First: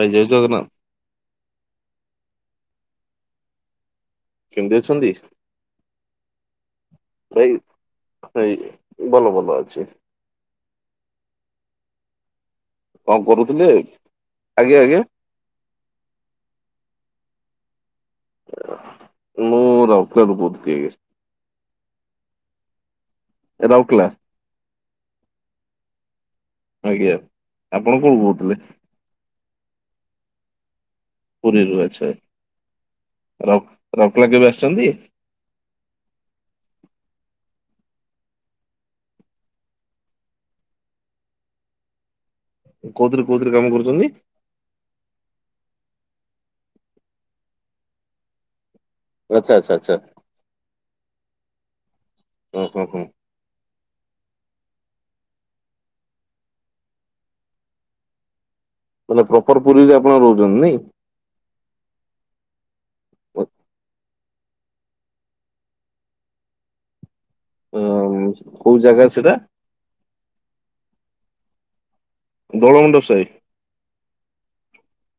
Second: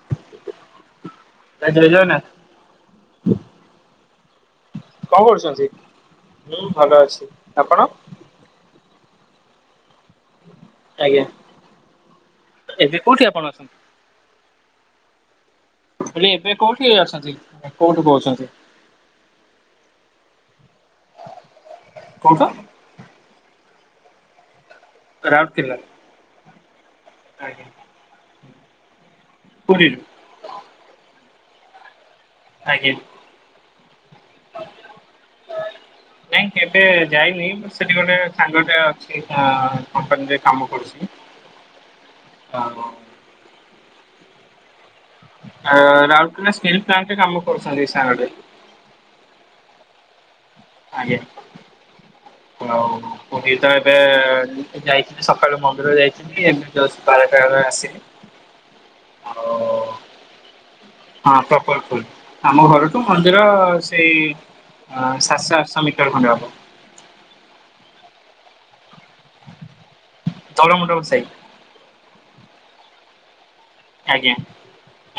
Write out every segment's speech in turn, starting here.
ଭାଇ ଜୟ ଜଗନ୍ନାଥ। ଭାଇ ଜଗନ୍ନାଥ। କେମିତି ଅଛନ୍ତି? କଣ କରୁଛନ୍ତି ମୁଁ ଭଲ ଅଛି ଆପଣ? ଏଇ ଭଲ ଭଲ ଅଛି। ଆଜ୍ଞା। ଏବେ କୋଉଠି କଣ ଆପଣ କରୁଥିଲେ ଅଛନ୍ତି? ଆଜ୍ଞା ଆଜ୍ଞା। ହେଲେ ଏବେ କୋଉଠି ଅଛନ୍ତି କୋଉଠୁ କହୁଛନ୍ତି। ମୁଁ ରାଉଲକେଲାରୁ କହୁଥିଲି ଆଜ୍ଞା। କୋଉଛ। ରାଉକେଲା। ରାଉରକେଲା। ଆଜ୍ଞା। ଆଜ୍ଞା। ଆପଣ କଉଠୁ କହୁଥିଲେ। ପୁରୀରୁ। ପୁରୀରୁ ଆଛା ଆଜ୍ଞା। ରାଉ ରାଉରକେଲା କେବେ ଆସିଛନ୍ତି। ନାଇଁ କେବେ ଯାଇନି ସେଠି ଗୋଟେ ସାଙ୍ଗଟେ ଅଛି ଆଁ କମ୍ପାନୀରେ କାମ କରୁଛି। ହଁ। କଉଥିରେ କୋଉଥିରେ କାମ କରୁଛନ୍ତି। ଆ ରାଉଲକେଲା ଷ୍ଟିଲ୍ ପ୍ଲାଣ୍ଟ ରେ କାମ କରଚନ୍ତି ସାଙ୍ଗଟେ। ଆଚ୍ଛା ଆଛା ଆଛା। ଆଜ୍ଞା ହଁ ହଁ ହଉ। ହଁ ମୁଁ ବି ତ ଏବେ ଯାଇଥିଲି ସକାଳୁ ମନ୍ଦିର ଯାଇଥିଲି ଏବେ ଯଷ୍ଟ ବାରଟା ବେଳେ ଆସିଲି। ବୋଲେ ପ୍ରପର ପୁରୀରେ ଆଉ ଆପଣ ରହୁଛନ୍ତି ନାଇଁ? ହଁ ପ୍ରପର ପୁରୀ ଆମ ଘରଠୁ ମନ୍ଦିର ସେଇ ଆ ସାତଶହ ଆଠଶହ ମିଟର ଖଣ୍ଡେ ହବ। ଆଉ କୋଉ ଜାଗା ସେଇଟା? ଦୋଳ ମଣ୍ଡପ ସାଇ। ଦୋଳ ମଣ୍ଡପ ସାଇ! ଆଜ୍ଞା।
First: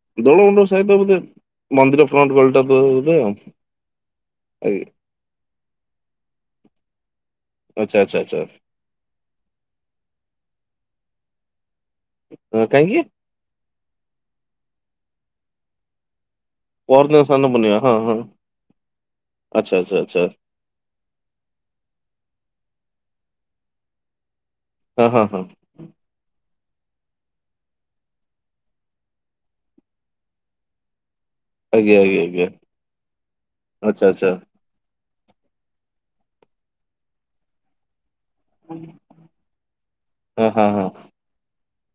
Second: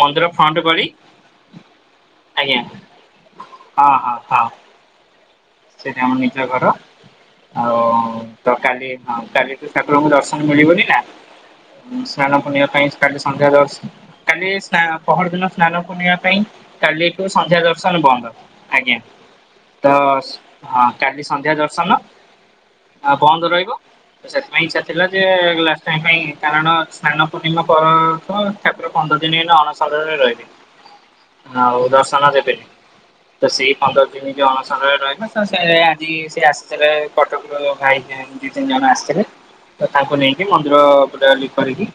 ମନ୍ଦିର ଦୋଳ ଫ୍ରଣ୍ଟ ମଣ୍ଡପ ଗଳି ସାହି ତ ବୋଧେ ମନ୍ଦିର ଫ୍ରଣ୍ଟ ଆଜ୍ଞା ଗଳିଟା ତ ବୋଧେ ଆଉ ଆଜ୍ଞା। ସେଇଠି ଆମ ନିଜ ଘର ଆଉ ଆଚ୍ଛା ଆଚ୍ଛା ଆଚ୍ଛା ତ କାଲି ହଁ କାଲିଠୁ ଠାକୁରଙ୍କୁ ଦର୍ଶନ ମିଳିବନି ନା ସ୍ନାନ ପୂର୍ଣ୍ଣିମା ପାଇଁ କାହିଁକି? କାଲି ସନ୍ଧ୍ୟା ଦର୍ଶ କାଲି ସ୍ନା ପହରଦିନ ସ୍ନାନ ପୂର୍ଣ୍ଣିମା ପାଇଁ ପହରଦିନ କାଲିଠୁ ସ୍ନାନ ସନ୍ଧ୍ୟା ପୂର୍ଣ୍ଣିମା ଦର୍ଶନ ହଁ ହଁ। ବନ୍ଦ ଆଜ୍ଞା ଆଚ୍ଛା ତ ଆଚ୍ଛା ଆଚ୍ଛା ହଁ କାଲି ସନ୍ଧ୍ୟା ଦର୍ଶନ ଆଉ ବନ୍ଦ ରହିବ। ତ ସେଥିପାଇଁ ଇଚ୍ଛା ଥିଲା ହଁ ହଁ ଯେ ହଁ ଲା ଷ୍ଟ ପାଇଁ କାରଣ ସ୍ନାନ ପୂର୍ଣ୍ଣିମା ପରଠୁଁ ତାପରେ ପନ୍ଦର ଦିନ ଏଇନେ ଅଣସରରେ ରହିବେ। ଆଉ ଆଜ୍ଞା ଆଜ୍ଞା ଦର୍ଶନ ଆଜ୍ଞା ଦେବେ ତ ସେଇ ଆଚ୍ଛା ପନ୍ଦର ଆଚ୍ଛା ଦିନ ଯୋଉ ଅଣସରରେ ରହିବେ ତ ସେ ଆଜି ସେ ଆସିଥିଲେ କଟକରୁ ଭାଇ ଜନ ଦି ତିନି ଜଣ ଆସିଥିଲେ ତ ତାଙ୍କୁ ହଁ ନେଇକି ହଁ ମନ୍ଦିର ହଁ [unintelligible] କରିକି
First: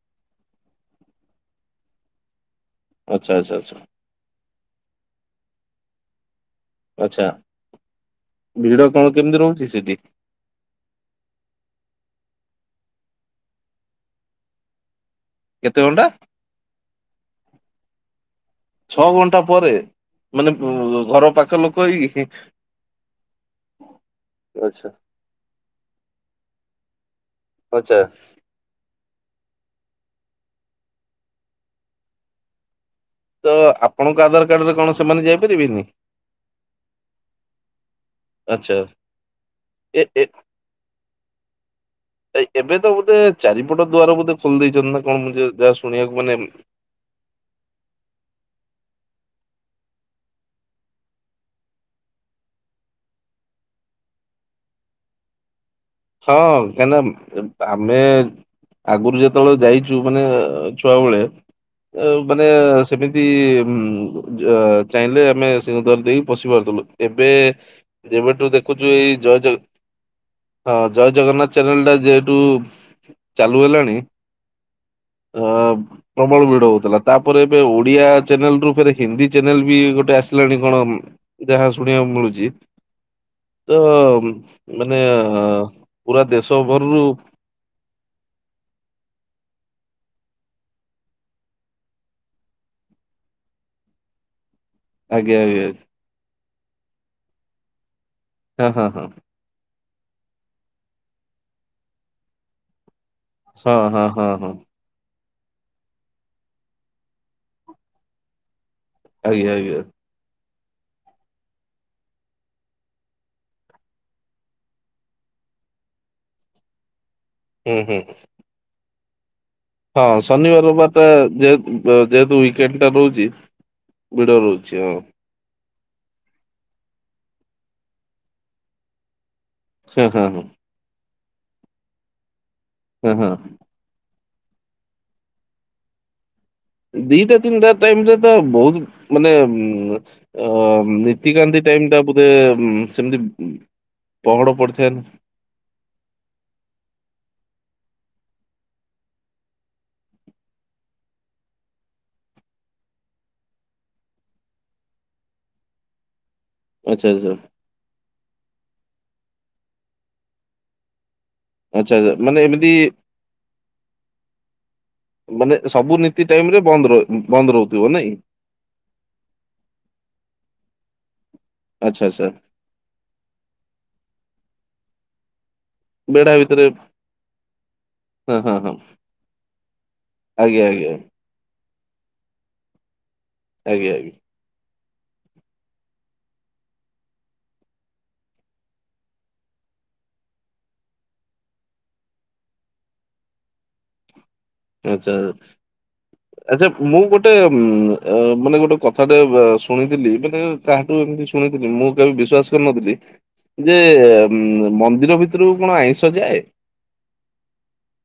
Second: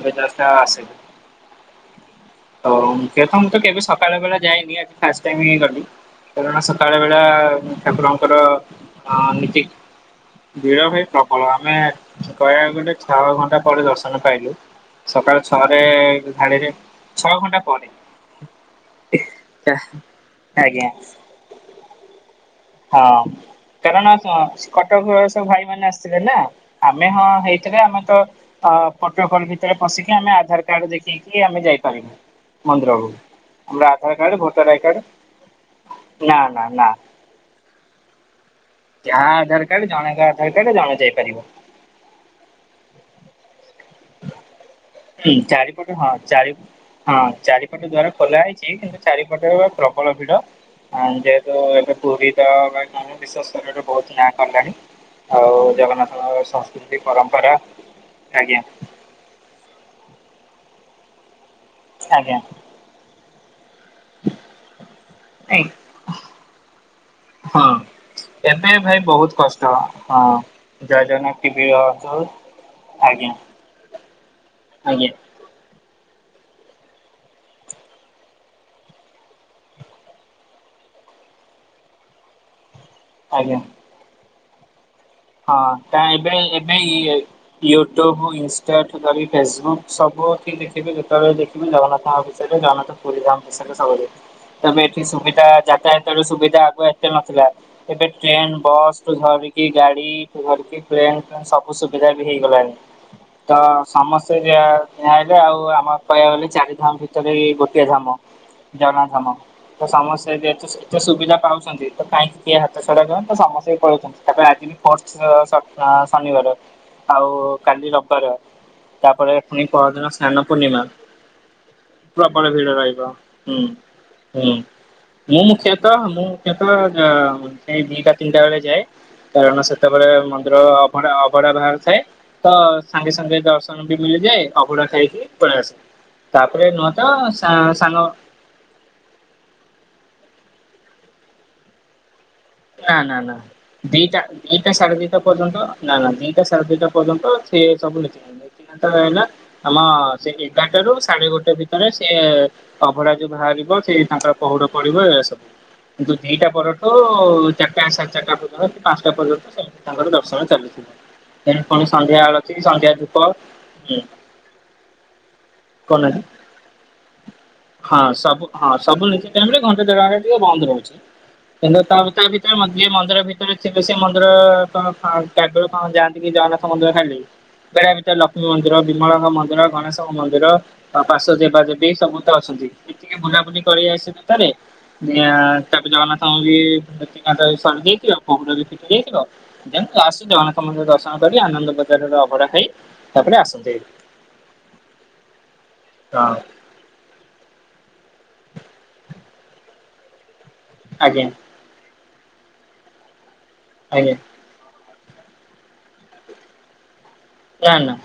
ଏବେ ଯଷ୍ଟ ଆସିଲି। ତ ଆଚ୍ଛା ଦେଖନ୍ତୁ ଆଚ୍ଛା ତ ଆଚ୍ଛା କେବେ ସକାଳ ବେଳେ ଯାଇନି ଆଜି ଫାଷ୍ଟ ଟାଇମି ହିଁ ଗଲି ତ ସକାଳ ବେଳା ଆଚ୍ଛା ଠାକୁରଙ୍କର ଭିଡ କଣ ଆ କେମିତି ନୀତି ରହୁଛି ସେଠି ଭିଡ଼ ଭାଇ ପ୍ରବଳ ଆମେ କହିବାକୁ ଗଲେ ଛଅ ଘଣ୍ଟା ପରେ ଦର୍ଶନ ପାଇଲୁ ସକାଳ କେତେ ଛଅରେ ଘଣ୍ଟା ଧାଡିରେ ଛଅ ଘଣ୍ଟା ପରେ ଛଅ ଘଣ୍ଟା ପରେ ମାନେ ଆଜ୍ଞା [unintelligible] ଘର ପାଖ ଲୋକ ହେଇକି ହଁ କାରଣ ସ ଆଚ୍ଛା କଟକରୁ ଆଉ ସବୁ ଭାଇମାନେ ଆସିଥିଲେ ନା ଆମେ ହଁ ହେଇ ଥିଲେ ଆଚ୍ଛା ଆମେ ତ ଅ ଫଟୋକଲ ଭିତରେ ପଶିକି ଆମେ ଆଧାରକାର୍ଡ ଦେଖେଇକି ଆମେ ଯାଇପାରିବୁ ମନ୍ଦିରକୁ। ତ ଆମର ଆଧାର ଆପଣଙ୍କ କାର୍ଡ ଭୋଟର ଆଧାରକାର୍ଡରେ ଆଇ କଣ କାର୍ଡ ସେମାନେ ଯାଇପାରିବେନି? ନା ନା ନା। ଆଚ୍ଛା। ଯାହା ଆଧାରକାର୍ଡ ଏ ଏ ଜଣେଙ୍କ ଆଧାରକାର୍ଡ ଜଣେ ଯାଇପାରିବ। ଏ ଏବେ ତ ବୋଧେ ଚାରିପଟ ଦୁଆର ବୋଧେ ଖୋଲି ଦେଇଛନ୍ତି ନା? କଣ ହୁଁ ମୁଁ ଯା- ଯାହା ଚାରିପଟୁ ହଁ ଶୁଣିବାକୁ ମାନେ ଚାରି ହଁ ଚାରିପଟ ଦ୍ଵାରା ଖୋଲା ହେଇଛି କିନ୍ତୁ ଚାରିପଟ ପ୍ରବଳ ଭିଡ ହଁ ଯେହେତୁ ଏବେ ପୁରୀ ତ ବା [unintelligible] ବିଶ୍ୱସ୍ତରରେ ଏବେ ବହୁତ ନାଁ କଲାଣି। ଆଉ ଜଗନ୍ନାଥ ହଁ କାହିଁକିନା ଆମେ ଆଜ୍ଞା ଆଗରୁ ଯେତ ଯେତେବେଳେ ଯାଇଛୁ ମାନେ ଅ ଛୁଆବେଳେ ଅ ଆଜ୍ଞା। ମାନେ ସେମିତି ଉଁ ଅ ଯୋ ଚାହିଁଲେ ଆମେ ନାଇଁ ସିଂହଦ୍ୱାର ଦେଇକି ପଶି ପାରୁଥିଲୁ ଏବେ ହଁ ଯେବେଠୁ ଏବେ ଦେଖୁଛୁ ଭାଇ ଏଇ ବହୁତ ଜୟ ଜଗ୍ କଷ୍ଟ ହଁ। ହ ଜୟ ଜଗନ୍ନାଥ ଚ୍ୟାନେଲଟା ଯେହେଟୁ ଚାଲୁ ହେଲାଣି ଆଜ୍ଞା ଅ ପ୍ରବଳ ଭିଡ ହଉଥିଲା ତାପରେ ଏବେ ଓଡିଆ ଚ୍ୟାନେଲରୁ ଫେରେ ହିନ୍ଦୀ ଚ୍ୟାନେଲ ବି ଗୋଟେ ଆସିଲାଣି କଣ ଯାହା ଶୁଣିବାକୁ ମିଳୁଛି ଆଜ୍ଞା। ତ ମାନେ ହଁ ତା ପୁରା ଏବେ ଦେଶ ଏବେ ଇ ଭରରୁ ୟୁଟ୍ୟୁବ୍, ଇନଷ୍ଟା ଠୁ ଧିରିକି ଫେସବୁକ୍ ସବୁଠି ଦେଖିବେ ଯେତେବେଳେ ଦେଖିବେ ଜଗନ୍ନାଥଙ୍କ ବିଷୟରେ ଜଗନ୍ନାଥ [unintelligible] ତେବେ ଏଠି ଆଜ୍ଞା ସୁବିଧା ଆଜ୍ଞା ଯାତାୟାତ ରୁ ସୁବିଧା ଆଗୁଆ ଏତେ ନଥିଲା ଏବେ ଟ୍ରେନ, ହଁ ହଁ ବସ୍ ହଁ ଧରି ଗାଡ଼ି [unintelligible] ଟ୍ରେନ୍ ଫେନ୍ ସବୁ ସୁବିଧା ବି ହେଇଗଲାଣି। ତ ହଁ ହଁ ହଁ ସମସ୍ତେ ହଁ ଯ ଯାଁଇଲେ ଆଉ ଆମ କହିବାକୁ ଗଲେ ଚାରି ଧାମ ଭିତରେ ଇଏ ଗୋଟିଏ ଧାମ। [unintelligible] ଆଜ୍ଞା ଆଜ୍ଞା ତ ସମସ୍ତେ ବି ଏଠିକି ସୁବିଧା ପାଉଛନ୍ତି ତ କାହିଁକି କିଏ ହାତ ଛଡ଼ା [unintelligible] ସମସ୍ତେ ବି ପଳାଉଛନ୍ତି ତାପରେ [unintelligible] ଶନିବାର ଆଉ ହୁଁ କାଲି ହୁଁ ରବିବାର। ତାପରେ ପୁଣି ହଁ ପରଦିନ ସ୍ନାନ ଶନିବାର ପୂର୍ଣ୍ଣିମା ରବିବାର ଟା ଯେହେ ଯେହେତୁ ପ୍ରବଳ ଭିଡ ୱେକେଣ୍ଡ୍ ଟା ରହିବ ରହୁଛି। ହୁଁ ଭିଡ଼ ହୁଁ। ରହୁଛି ହଁ। ମୁଁ ମୁଖ୍ୟତଃ ମୁଁ ମୁଖ୍ୟତଃ ସେ ଦିଟା ତିନିଟା ବେଳେ ଯାଏ। କାରଣ ହଁ ସେତେବେଳେ ହଁ ହଁ। ମନ୍ଦିର ଅଭଡ଼ା ଅଭଡ଼ା ବାହାରୁ ଥାଏ ତ ହଁ ସାଙ୍ଗେ ହଁ ସାଙ୍ଗେ ଦର୍ଶ [unintelligible] ବି ମିଳିଯାଏ ଆଉ ଅଭଡ଼ା ଖାଇକି ପଳେଇ ଆସେ। ତାପରେ ନୁହଁ ତ ଦିଟା ସା ତିନିଟା ସାଙ୍ଗ ଟାଇମ୍ ରେ ତ ବହୁତ୍ ମାନେ ଉଁ ଅ ନୀତିକାନ୍ତି ଟାଇମ୍ ଟା ବୋଧେ। ଉଁ, ନା ନା ସେମିତି ଉଁ, ନା ଦିଟା ପହଡ ଦିଟା ପଡିଥାଏ ସାଢ଼େ ନା ଦିଟା ପର୍ଯ୍ୟନ୍ତ ନା ନା ଦିଟା ସାଢ଼େ ଦିଟା ପର୍ଯ୍ୟନ୍ତ ସେ ସବୁ ନତି [unintelligible] ହେଲା। ଆମ ସେ ଏଗାରଟା ରୁ ସାଢ଼େ ଗୋଟେ ଭିତରେ ସେ ଅଭଡ଼ା ଯୋଉ ବାହାରିବ ସେ ତାଙ୍କର ପହୁଡ଼ ପଡ଼ିବ ଏ ସବୁ କିନ୍ତୁ ଦିଟା ପରଠୁ ଆଚ୍ଛା ଆଚ୍ଛା ଚାରିଟା ସାଢ଼େ ଚାରିଟା ପର୍ଯ୍ୟନ୍ତ ପାଞ୍ଚଟା ପର୍ଯ୍ୟନ୍ତ ସେ ତାଙ୍କର ଦର୍ଶନ ଚାଲିଥିବ। ସେଠୁ ପୁଣି ଆଚ୍ଛା ଆଚ୍ଛା ସନ୍ଧ୍ୟା ମାନେ ଆଳତି ଏମିତି ସନ୍ଧ୍ୟା ଧୂପ ହୁଁ। ମାନେ ସବୁ କହୁନାହାନ୍ତି ନୀତି ଟାଇମ୍ ରେ ବନ୍ଦ ରହେ। ହଁ ସବୁ ହଁ ସବୁ ନିତି ଟାଇମ୍ ରେ ଘଣ୍ଟେ ଦେଢ଼ ଘଣ୍ଟା ଟିକେ ବନ୍ଦ ରହୁଛି। ହେଲେ ତା ଆଚ୍ଛା ତା ଆଚ୍ଛା ଭିତରେ ଯିଏ ମନ୍ଦିର ଭିତରେ ଥିବେ ସିଏ ମନ୍ଦିର ତ [unintelligible] କଣ ଯାଆନ୍ତି ବେଢା କି ଭିତରେ ଜଗନ୍ନାଥ ମନ୍ଦିର ଖାଲି ବେଢ଼ା ଭିତରେ ହଁ ଲକ୍ଷ୍ମୀ ହଁ ହଁ ମନ୍ଦିର, ବିମଳାଙ୍କ ମନ୍ଦିର, ଗଣେଶଙ୍କ ମ ମନ୍ଦିର ଆଜ୍ଞା ଆଜ୍ଞା ପାଶ୍ଵ ଦେବା ଦେବି ସମସ୍ତେ ଅଛନ୍ତି ଟିକେ ବୁଲାବୁଲି କରି ଆଜ୍ଞା ଆସିବେ ଆଜ୍ଞା। ଭିତରେ [unintelligible] ତାପରେ ଜଗନ୍ନାଥ [unintelligible] [unintelligible] ଜଗନ୍ନାଥ ମନ୍ଦିର ଦର୍ଶନ କରି ଆନନ୍ଦ ବଜାରରେ ଅଭଡ଼ା ଖାଇ ତାପରେ ଆସନ୍ତି। ଆଚ୍ଛା ଆଚ୍ଛା। ହଁ। ମୁଁ ଗୋଟେ ଉଁ ମାନେ ଗୋଟେ କଥାଟେ ଶୁଣିଥିଲି ମାନେ କାହାଠୁ ଆଜ୍ଞା ଏମିତି ଶୁଣି ମୁଁ କେବେ ବିଶ୍ବାସ କରିନଥିଲି ଯେ ଆଜ୍ଞା ଉଁ ମନ୍ଦିର ଭିତରକୁ କଣ ଆଇଁଷ ଯାଏ? ନା ନା।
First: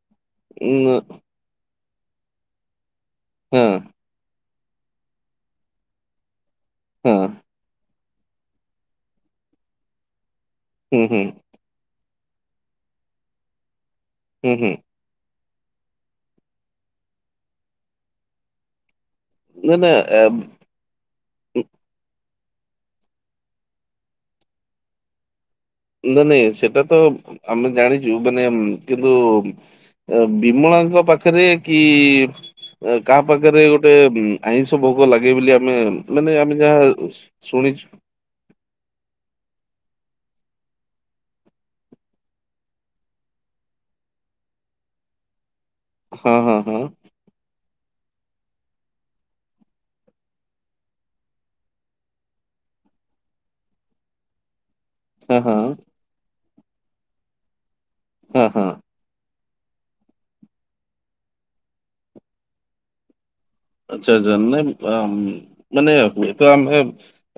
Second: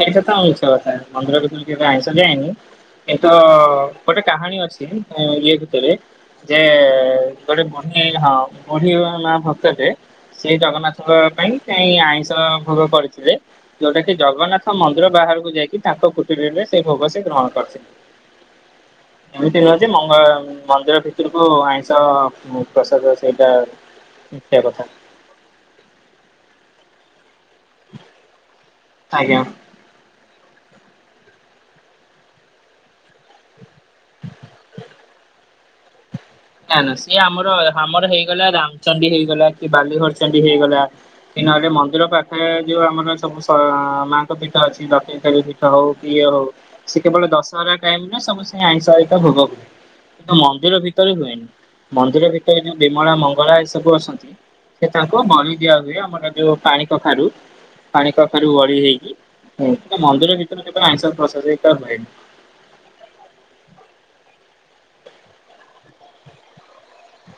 ସେଇଟା ତ ମିଛ କଥା ଉଁ ମନ୍ଦିର ଭିତରକୁ କେବେ ଆଇଁଷ ଯାଏନି କିନ୍ତୁ ହୁଁ। ଗୋଟେ କାହାଣୀ ଅଛି ଇଏ ଭିତରେ ଯେ ହଁ ଗୋଟେ ବୁଢ଼ୀ ହଁ ବୁଢ଼ୀ ମା ଭକ୍ତ ଟେ ସେଇ ହୁଁ ଜଗନ୍ନାଥଙ୍କ ହୁଁ ପାଇଁ [unintelligible] ଆଇଁଷ ଭୋଗ କରିଥିଲେ ଯୋଉଟା କି ହୁଁ ଜଗନ୍ନାଥ ହୁଁ ମନ୍ଦିର ବାହାରକୁ ଯାଇକି ତାଙ୍କ କୁଟୀର ରେ ସେ ଭୋଗ ସେ ଗ୍ରହଣ କରିଥିଲେ। ଏମିତି ନା ନୁହନ୍ତି ନା ମଙ୍ଗ ମନ୍ଦିର ଭିତର କୁ ଆଇଁଷ ପ୍ରସାଦ ସେଇଟା [unintelligible] କଥା। ନା ନାଇଁ ସେଟା ତ ଆମେ ଜାଣିଛୁ ମାନେ କିନ୍ତୁ ଆଜ୍ଞା। ବିମଳାଙ୍କ ପାଖରେ କି କାହା ପାଖରେ ଗୋଟେ ଆଇଁଷ ଭୋଗ ଲାଗେ ବୋଲି ଆମେ ମାନେ ଆମେ ନା ଯାହା ନା ସିଏ ଆମର ଶୁଣିଛୁ ଆମର ହେଇଗଲା ରାମଚଣ୍ଡୀ ହେଇଗଲା କି ବାଲିଘରଚଣ୍ଡୀ ହେଇଗଲା। କି ନହେଲେ ମନ୍ଦିର ପାଖରେ ଯୋଉ ଆମର ସବୁ ସ ମାଙ୍କ ପୀଠ ଅଛି [unintelligible] ହଉ ଇଏ ହଁ ହଉ। ହଁ ହଁ କେବଳ ଦଶହରା ଟାଇମ ସବୁ ସେ ଆଇଁଷ ହିତ ଭୋଗ କିନ୍ତୁ ମନ୍ଦିର ଭି ତରେ ନୁହେଁ ମନ୍ଦିର ଭିତରେ ଯୋଉ ବିମଳା ମଙ୍ଗଳା ଏ ସବୁ ଅଛନ୍ତି। ସେ ତାଙ୍କୁ ହଁ ବଳି ହଁ ଦିଆ ହୁଏ ଆମର ଯୋଉ ପାଣି କଖାରୁ ପାଣି ହଁ କଖାରୁ ହଁ ବଳି ହେଇକି ହ ମନ୍ଦିର ଭିତରେ କେବେ ଆଇସ ପ୍ର [unintelligible] ହୁଏ। ଆଚଛା ଆଛା ନାଇଁ ମାନେ ହୁଏ ତ ଆମେ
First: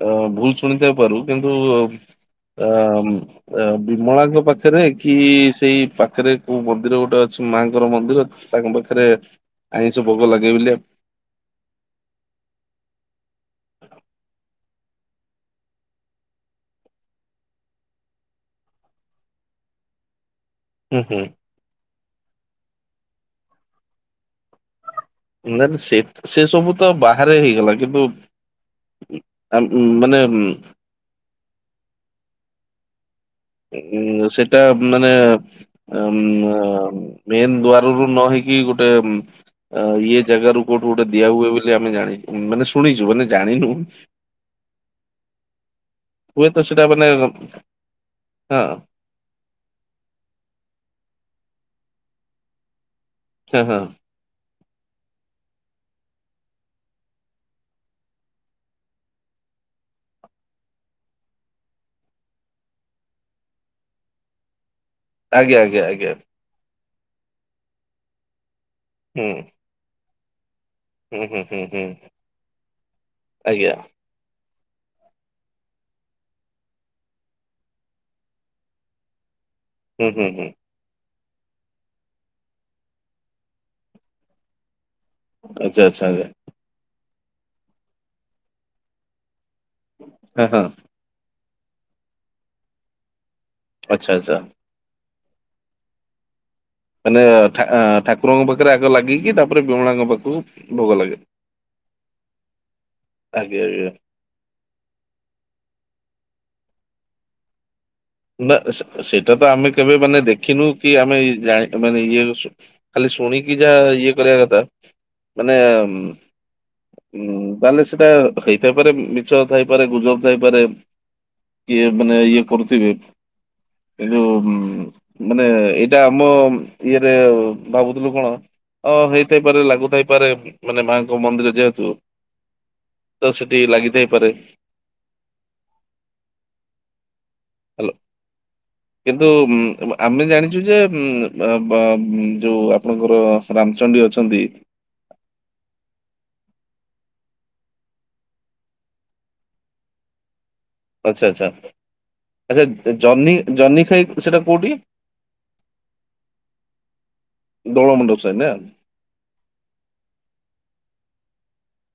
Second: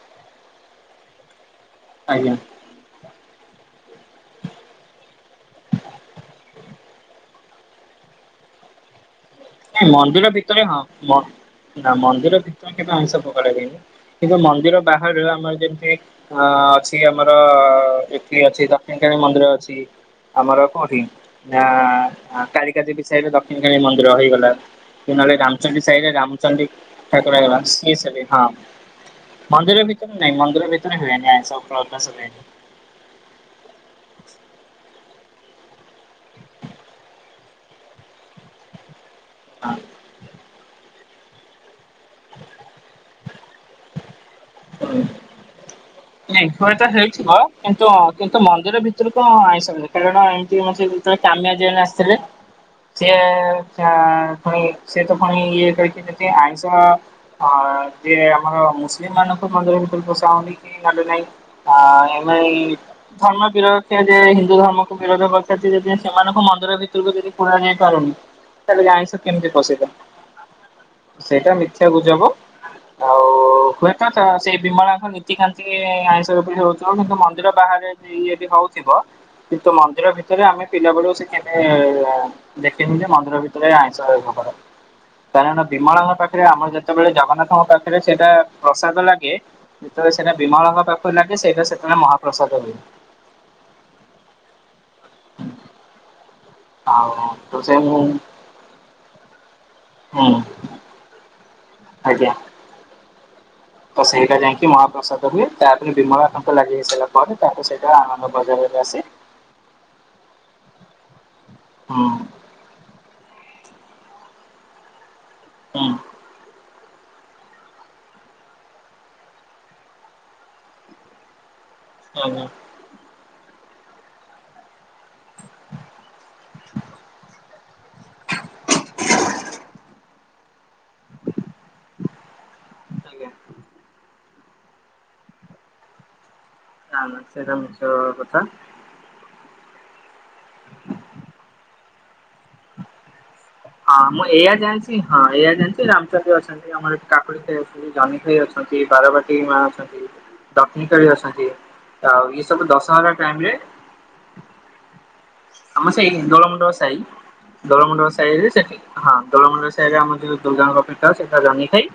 ଅ ଭୁଲ ଶୁଣିଥାଇ ପାରୁ କିନ୍ତୁ ଆଜ୍ଞା। ଆ ବିମଳାଙ୍କ ପାଖରେ କି ସେଇ ପାଖରେ କୋଉ ମନ୍ଦିର ଗୋଟେ ଅଛି ମାଙ୍କର ମନ୍ଦିର ତାଙ୍କ ପାଖରେ ଆଇଁଷ ଭୋଗ ମନ୍ଦିର ଲାଗେ ଭିତରେ ବୋଲି ହଁ ନା ମନ୍ଦିର ଭିତରେ କେବେ ଆଇଁଷ ପକଡ଼ା ହୁଏନି। କିନ୍ତୁ ମନ୍ଦିର ବାହାରୁ ଆମର ଯେମିତି ଅ ଅଛି ଆମର ଏଠି ଅଛି ଦକ୍ଷୀଣିକାଣୀ ମନ୍ଦିର ଅଛି ଆମର କୋଉଠି ହୁଁ ହୁଁ ନା କାରିକା ଦେବୀ ସାହିରେ ଦକ୍ଷିଣ କାଣୀ ମନ୍ଦିର ହେଇଗଲା। କି ନଲେ ନା ନା, ରାମଚଣ୍ଡୀ ସେ ସାହିରେ ସେ ରାମଚଣ୍ଡି ସବୁ ତ ବାହାରେ ଠାକୁର ହେଇଗଲା କିନ୍ତୁ ସିଏ [unintelligible] ହଁ ଆମ୍, ମନ୍ଦିର ଭିତରେ ମାନେ ନାଇଁ ମନ୍ଦିର ଭିତରେ ହୁଏନି ଆଇଁଷ [unintelligible] ଉଁ ସେଟା ମାନେ ଉଁ ମେନ୍ ଦ୍ୱାର ରୁ ନ ହେଇକି ଗୋଟେ ହଁ ଇଏ ଜାଗାରୁ କୋଉଠୁ ଗୋଟେ ଦିଆ ହୁଏ ବୋଲି ଆମେ ଜାଣି ମାନେ ଶୁଣିଛୁ ମାନେ ଜାଣିନୁ। ନାଇଁ ସେଇଟା ହୁଏତ ମାନେ ହେଇଥିବ କିନ୍ତୁ କିନ୍ତୁ ହଁ ମନ୍ଦିର ଭିତ କଣ ଆଇ କାରଣ ଏମିତି ମେ ଯେତେବେଳେ କାମିଆ ଆସିଥିଲେ ସିଏ ହଁ ହଁ ସିଏ ଫୁଣି ସେତ ଫୁଣି ଇଏ କରିକି ଯେମିତି ଆଇଁଷ ହଁ ଯିଏ ଆମର ମୁସଲିମ ମାନଙ୍କୁ ମନ୍ଦିର ଭିତରେ ପସାଉନି ନଲେ ନାହିଁ ଆ ଏ ଧର୍ମ ବିର ଯେ ହିନ୍ଦୁ ଧର୍ମ ବିରୋଧ [unintelligible] ଆଜ୍ଞା ଆଜ୍ଞା ଯଦି ଆଜ୍ଞା ସେମାନଙ୍କୁ ମନ୍ଦିର ଭିତରକୁ ଯଦି ପୁରା ଯାଇ ପାରୁନି। ତା ଆଇଁଷ ହୁଁ କେମିତି ପସେଇଲେ? ହୁଁ ହୁଁ ହୁଁ ହୁଁ ଆଜ୍ଞା। [unintelligible] ବିମଳା ଖନି ନୀତିକାନ୍ତି ଆଇଁଷ ବି ହଉଥିବ କିନ୍ତୁ ମନ୍ଦିର ବାହାରେ ବି ଇଏ ବି ହଉଥିବ। କିନ୍ତୁ ହୁଁ ମନ୍ଦିର ହୁଁ ଭିତରେ ହୁଁ ଆମେ ପିଲା ବେଳୁ ସେ କେଭେ ଦେଖିନି ଯେ ମନ୍ଦିର ଭିତରେ ଆଇଁଷ ହବାର। କାରଣ ଆଚ୍ଛା ଆଚ୍ଛା ଆଚ୍ଛା ବିମଳଙ୍କ ପାଖରେ ଆମର ଯେତେବେଳେ ଜଗନ୍ନାଥଙ୍କ ପାଖରେ ସେଇଟା ପ୍ରସାଦ ଲାଗେ। ଯେତବେଳେ ସେଇଟା ହଁ ହଁ ବିମଳାଙ୍କ ପାଖରେ ଲାଗେ ସେଇଟା ସେତବେଳେ ମହାପ୍ରସାଦ ହୁଏ। ଆଚ୍ଛା ଆଚ୍ଛା। ଆଉ ମାନେ ତ ସେ ମୁଁ ଠା-ଠାକୁରଙ୍କ ପାଖ ପାଖରେ ଆଗ ଲାଗିକି ତାପରେ ବିମଳାଙ୍କ ହୁଁ ପାଖକୁ ଭୋଗ ଲାଗେ। ଆଜ୍ଞା। ଆଜ୍ଞ ଆଜ୍ଞା। ତ ସେଇଟା ଯାଇକି ମହାପ୍ରସାଦ ହୁଏ ତାପରେ ବିମଳଳାଙ୍କ ଲାଗି ହେଇସାରିଲା ପରେ ତାକୁ ସେଇଟା ଆନ ନା ସେ-ସେଇଟା ତ ଆମେ କେବେ ମାନେ ଦେଖିନୁ କି ଆମେ ଜାଣିନୁ ମାନେ ହୁଁ ଇଏ ସୁ ଖାଲି ଶୁଣିକି ଯାହା ଇଏ କରିବା କଥା ମାନେ ହୁଁ ହୁଁ ତାହେଲେ ସେଇଟା ହେଇଥାଇପାରେ ମିଛ ଥାଇପାରେ ଗୁଜବ ଥାଇପାରେ। ଇଏ ମାନେ ଇଏ ଆଜ୍ଞା। କରୁଥିବେ। କିନ୍ତୁ ମାନେ ଏଇଟା ଆମ ଇଏରେ ଭାବୁଥିଲୁ କଣ ଅ ହେଇଥାଇପାରେ ଲାଗୁଥପାରେ ମାନେ ମାଙ୍କ ମନ୍ଦିର ଜେ ଆଜ୍ଞା ତ ସେଠି ଲାଗିଥାଇ ପାରେ। ନା ନା ସେଟା ହାଲୋ। ମିଛ କଥା। କିନ୍ତୁ ଉଁ ଆମେ ଜାଣିଛୁ ଯେ ଉଁ ବା ଉଁ ଯୋଉ ଆପଣଙ୍କର ରାମଚଣ୍ଡୀ ହଁ ମୁଁ ଅଛନ୍ତି। ଏଆ ଜାଣିଛି ହଁ ଏଆ ଜାଣିଛି ରାମଚଣ୍ଡି ଅଛନ୍। ଆମର ଏଠି କାକୁଡି ଖାଇ ଅଛନ୍ତି ଜମି ଖାଇ ଅଛନ୍ତି ବାରବାଟୀ ମା ଅଛନ୍ତି। ଦତ୍ନୀ କରି ଆଚ୍ଛା ଆଚ୍ଛା ଅଛନ୍ତି ଆଉ ଇଏ ସବୁ ଦଶମ ହେ ଟାଇମ ରେ। ସେଇଟା କୋଉଠି? ଆମ ସେଇଠ ଦୋଳମୁଣ୍ଡ ସାହି ଦୋଳ ଦୋଳମୁଣ୍ଡ ମଣ୍ଡପ ସାଇଡ୍ ନା ସାହିରେ ସେଠି ହଁ ଦଳମାଣ୍ଡା ସାଇଡରେ ଆର ଯଉ ଦୁର୍ଗା କପି ଟା ସେଟା ଜି ଖାଇ।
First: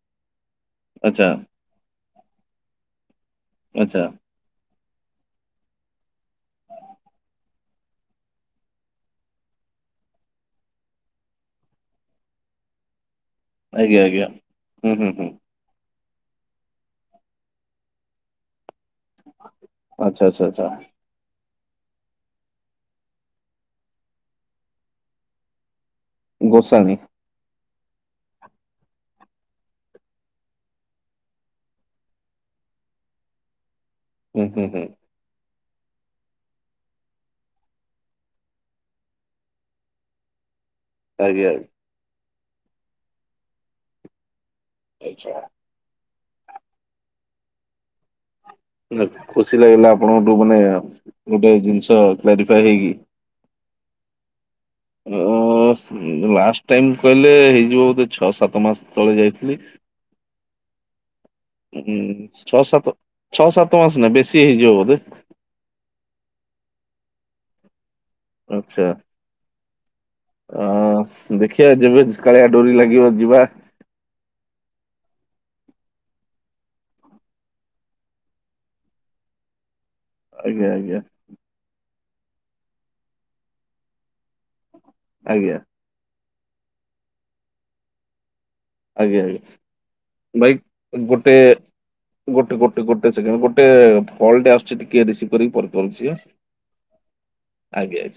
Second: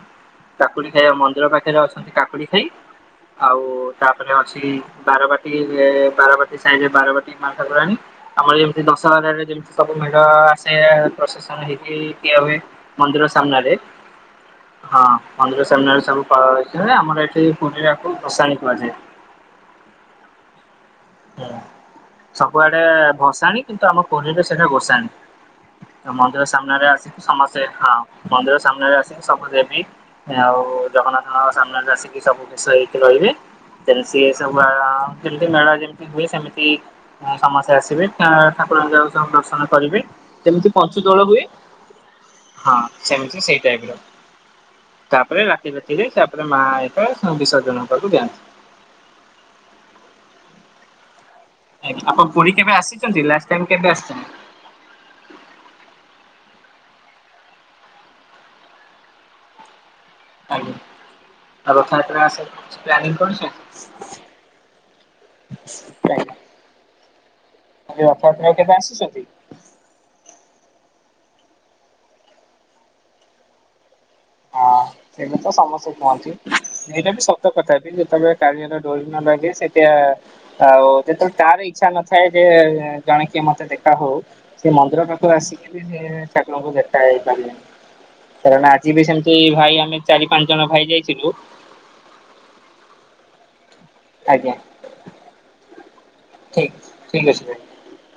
କାକୁଡି ଖାଇବା ଆଚ୍ଛା ମନ୍ଦିର ପାଖରେ ଅଛନ୍ତି କାକୁଡି ଖାଇ। ଆଉ ଆଚ୍ଛା ତାପରେ ଅଛି ବାରବାଟୀ ବାରବାଟୀ ସାହି ବାରବାଟୀ ମାଲଠାକୁରାଣୀ। ଆମର ଯେମିତି ଦଶହରରେ ଯେମିତି ସବୁ ମେଢ଼ ଆସେ ପ୍ରଶାସନ ହେଇକି ଏ ହୁଏ। ମନ୍ଦିର ସାମ୍ନାରେ ଆଜ୍ଞା ଆଜ୍ଞା ହୁଁ ହଁ ହୁଁ ହୁଁ। ମନ୍ଦିର ସାମ୍ନାରେ ସବୁ ଆମର ଏଠି ପୁରୀରେକୁ ଦର୍ଶାଣି କହାଯାଏ। ଆଛା ଆଚ୍ଛା ଆଛା। ହ ସବୁଆଡେ ଭସାଣି କିନ୍ତୁ ଆମ ପରିବେଶଠରେ ଭସାଣି। ମନ୍ଦିର ସାମ୍ନାରେ ଗୋସାଣୀ ଆସିକି ସମସ୍ତେ ହଁ ମନ୍ଦିର ସାମ୍ନାରେ ଆସିକି ସବୁ ଦେବୀ ଆଉ ଜଗନ୍ନାଥଙ୍କ ସାମ୍ନାରେ ଆସିକି ସବୁ କିଷ ହେଇଠି ରହିବେ। ସେ ହୁଁ ସବୁ ହୁଁ ଆ ହୁଁ ମେଳରେ ହୁଏ ସେମିତି ସମସ୍ତେ ଆସିବେ ଠାକୁରଙ୍କ ଯା ସବୁ ଦର୍ଶନ କରିବେ। ଯେମିତି ପଞ୍ଚୁ ଦୋଳ ହୁଏ ଆଜ୍ଞା ହଁ ସେମିତି ସେଇ ଟାଇପ ର। ଆଚ୍ଛା। ତାପରେ ରାତି ରାତିରେ ତାପରେ ମା ଏକା ବିସର୍ଜନ ହବାକୁ ଯାନ୍ତି। ଖୁସି ଲାଗିଲା ଆପଣଙ୍କଠୁ ମାନେ ଗୋଟେ ଜିନିଷ ଆଜ୍ଞା ଆପଣ ପୁରୀ କ୍ଲାରିଫାଇ କେବେ ହେଇକି। [unintelligible] ଉ ଉ ଉ ଲାଷ୍ଟ ଟାଇମ କହିଲେ ହେଇଯିବ ବୋଧେ ଛଅ ସାତ ମାସ ତଳେ ଯାଇଥିଲି। ଆଜ୍ଞା। ଆଉ ଉଁ ରଥଯାତ୍ରା ଆସ ଛଅ ସାତ ପ୍ଲାନିଙ୍ଗ ଛଅ ସାତ କରିଛନ୍ତି? ମାସ ନା ବେଶୀ ହେଇଯିବ ବୋଧେ ନାଇଁ ଆଉ [unintelligible] ଆଚ୍ଛା। ଆସିଛନ୍ତି। ଅ ଦେଖିବା ଯେବେ କାଳିଆ ଡୋରି ଲାଗିବ ଯିବା। ହଁ ସେଇଟା ତ ସମସ୍ତେ କୁହନ୍ତିୁ। ଏଇଟା ବି ସତ କଥା ବିି ଯେତେବେଳେ କାଳିଆର ଡରି ନ ଲାଗେ ସେଟା ଆଜ୍ଞା ଆଉ ଆଜ୍ଞା। ଯେତେବେଳେ ତାର ଇଚ୍ଛା ନଥାଏ ଯେ ଜଣେ କିଏ ମତେ ଦେଖା ହଉ। ସେ ମନ୍ଦିର ପାଖରୁ ଆଜ୍ଞା ଆସିକି ବି ସେ ଠାକୁରଙ୍କୁ ଦେଖା ହେଇପାରିଲେନି [inaudible] ଯିବି ଆଜ୍ଞା ସେମିତି ଆଜ୍ଞା ଭାଇ ଆମେ ଚାରି ପାଞ୍ଚ ଜଣ ଭାଇ ଯାଇଥିଲୁ। ଗୋଟେ ଗୋଟେ ଗୋଟେ ଗୋଟେ ସେକଣ୍ଡ ଗୋଟେ କଲ ଟେ ଆଜ୍ଞା ଆସୁଛି ଟିକେ ରିସିଭ କରିକି ପରେ କରୁଚି ଆ ଠିକ ଠିକ ଅଛି ଭାଇ। ଆଜ୍ଞା।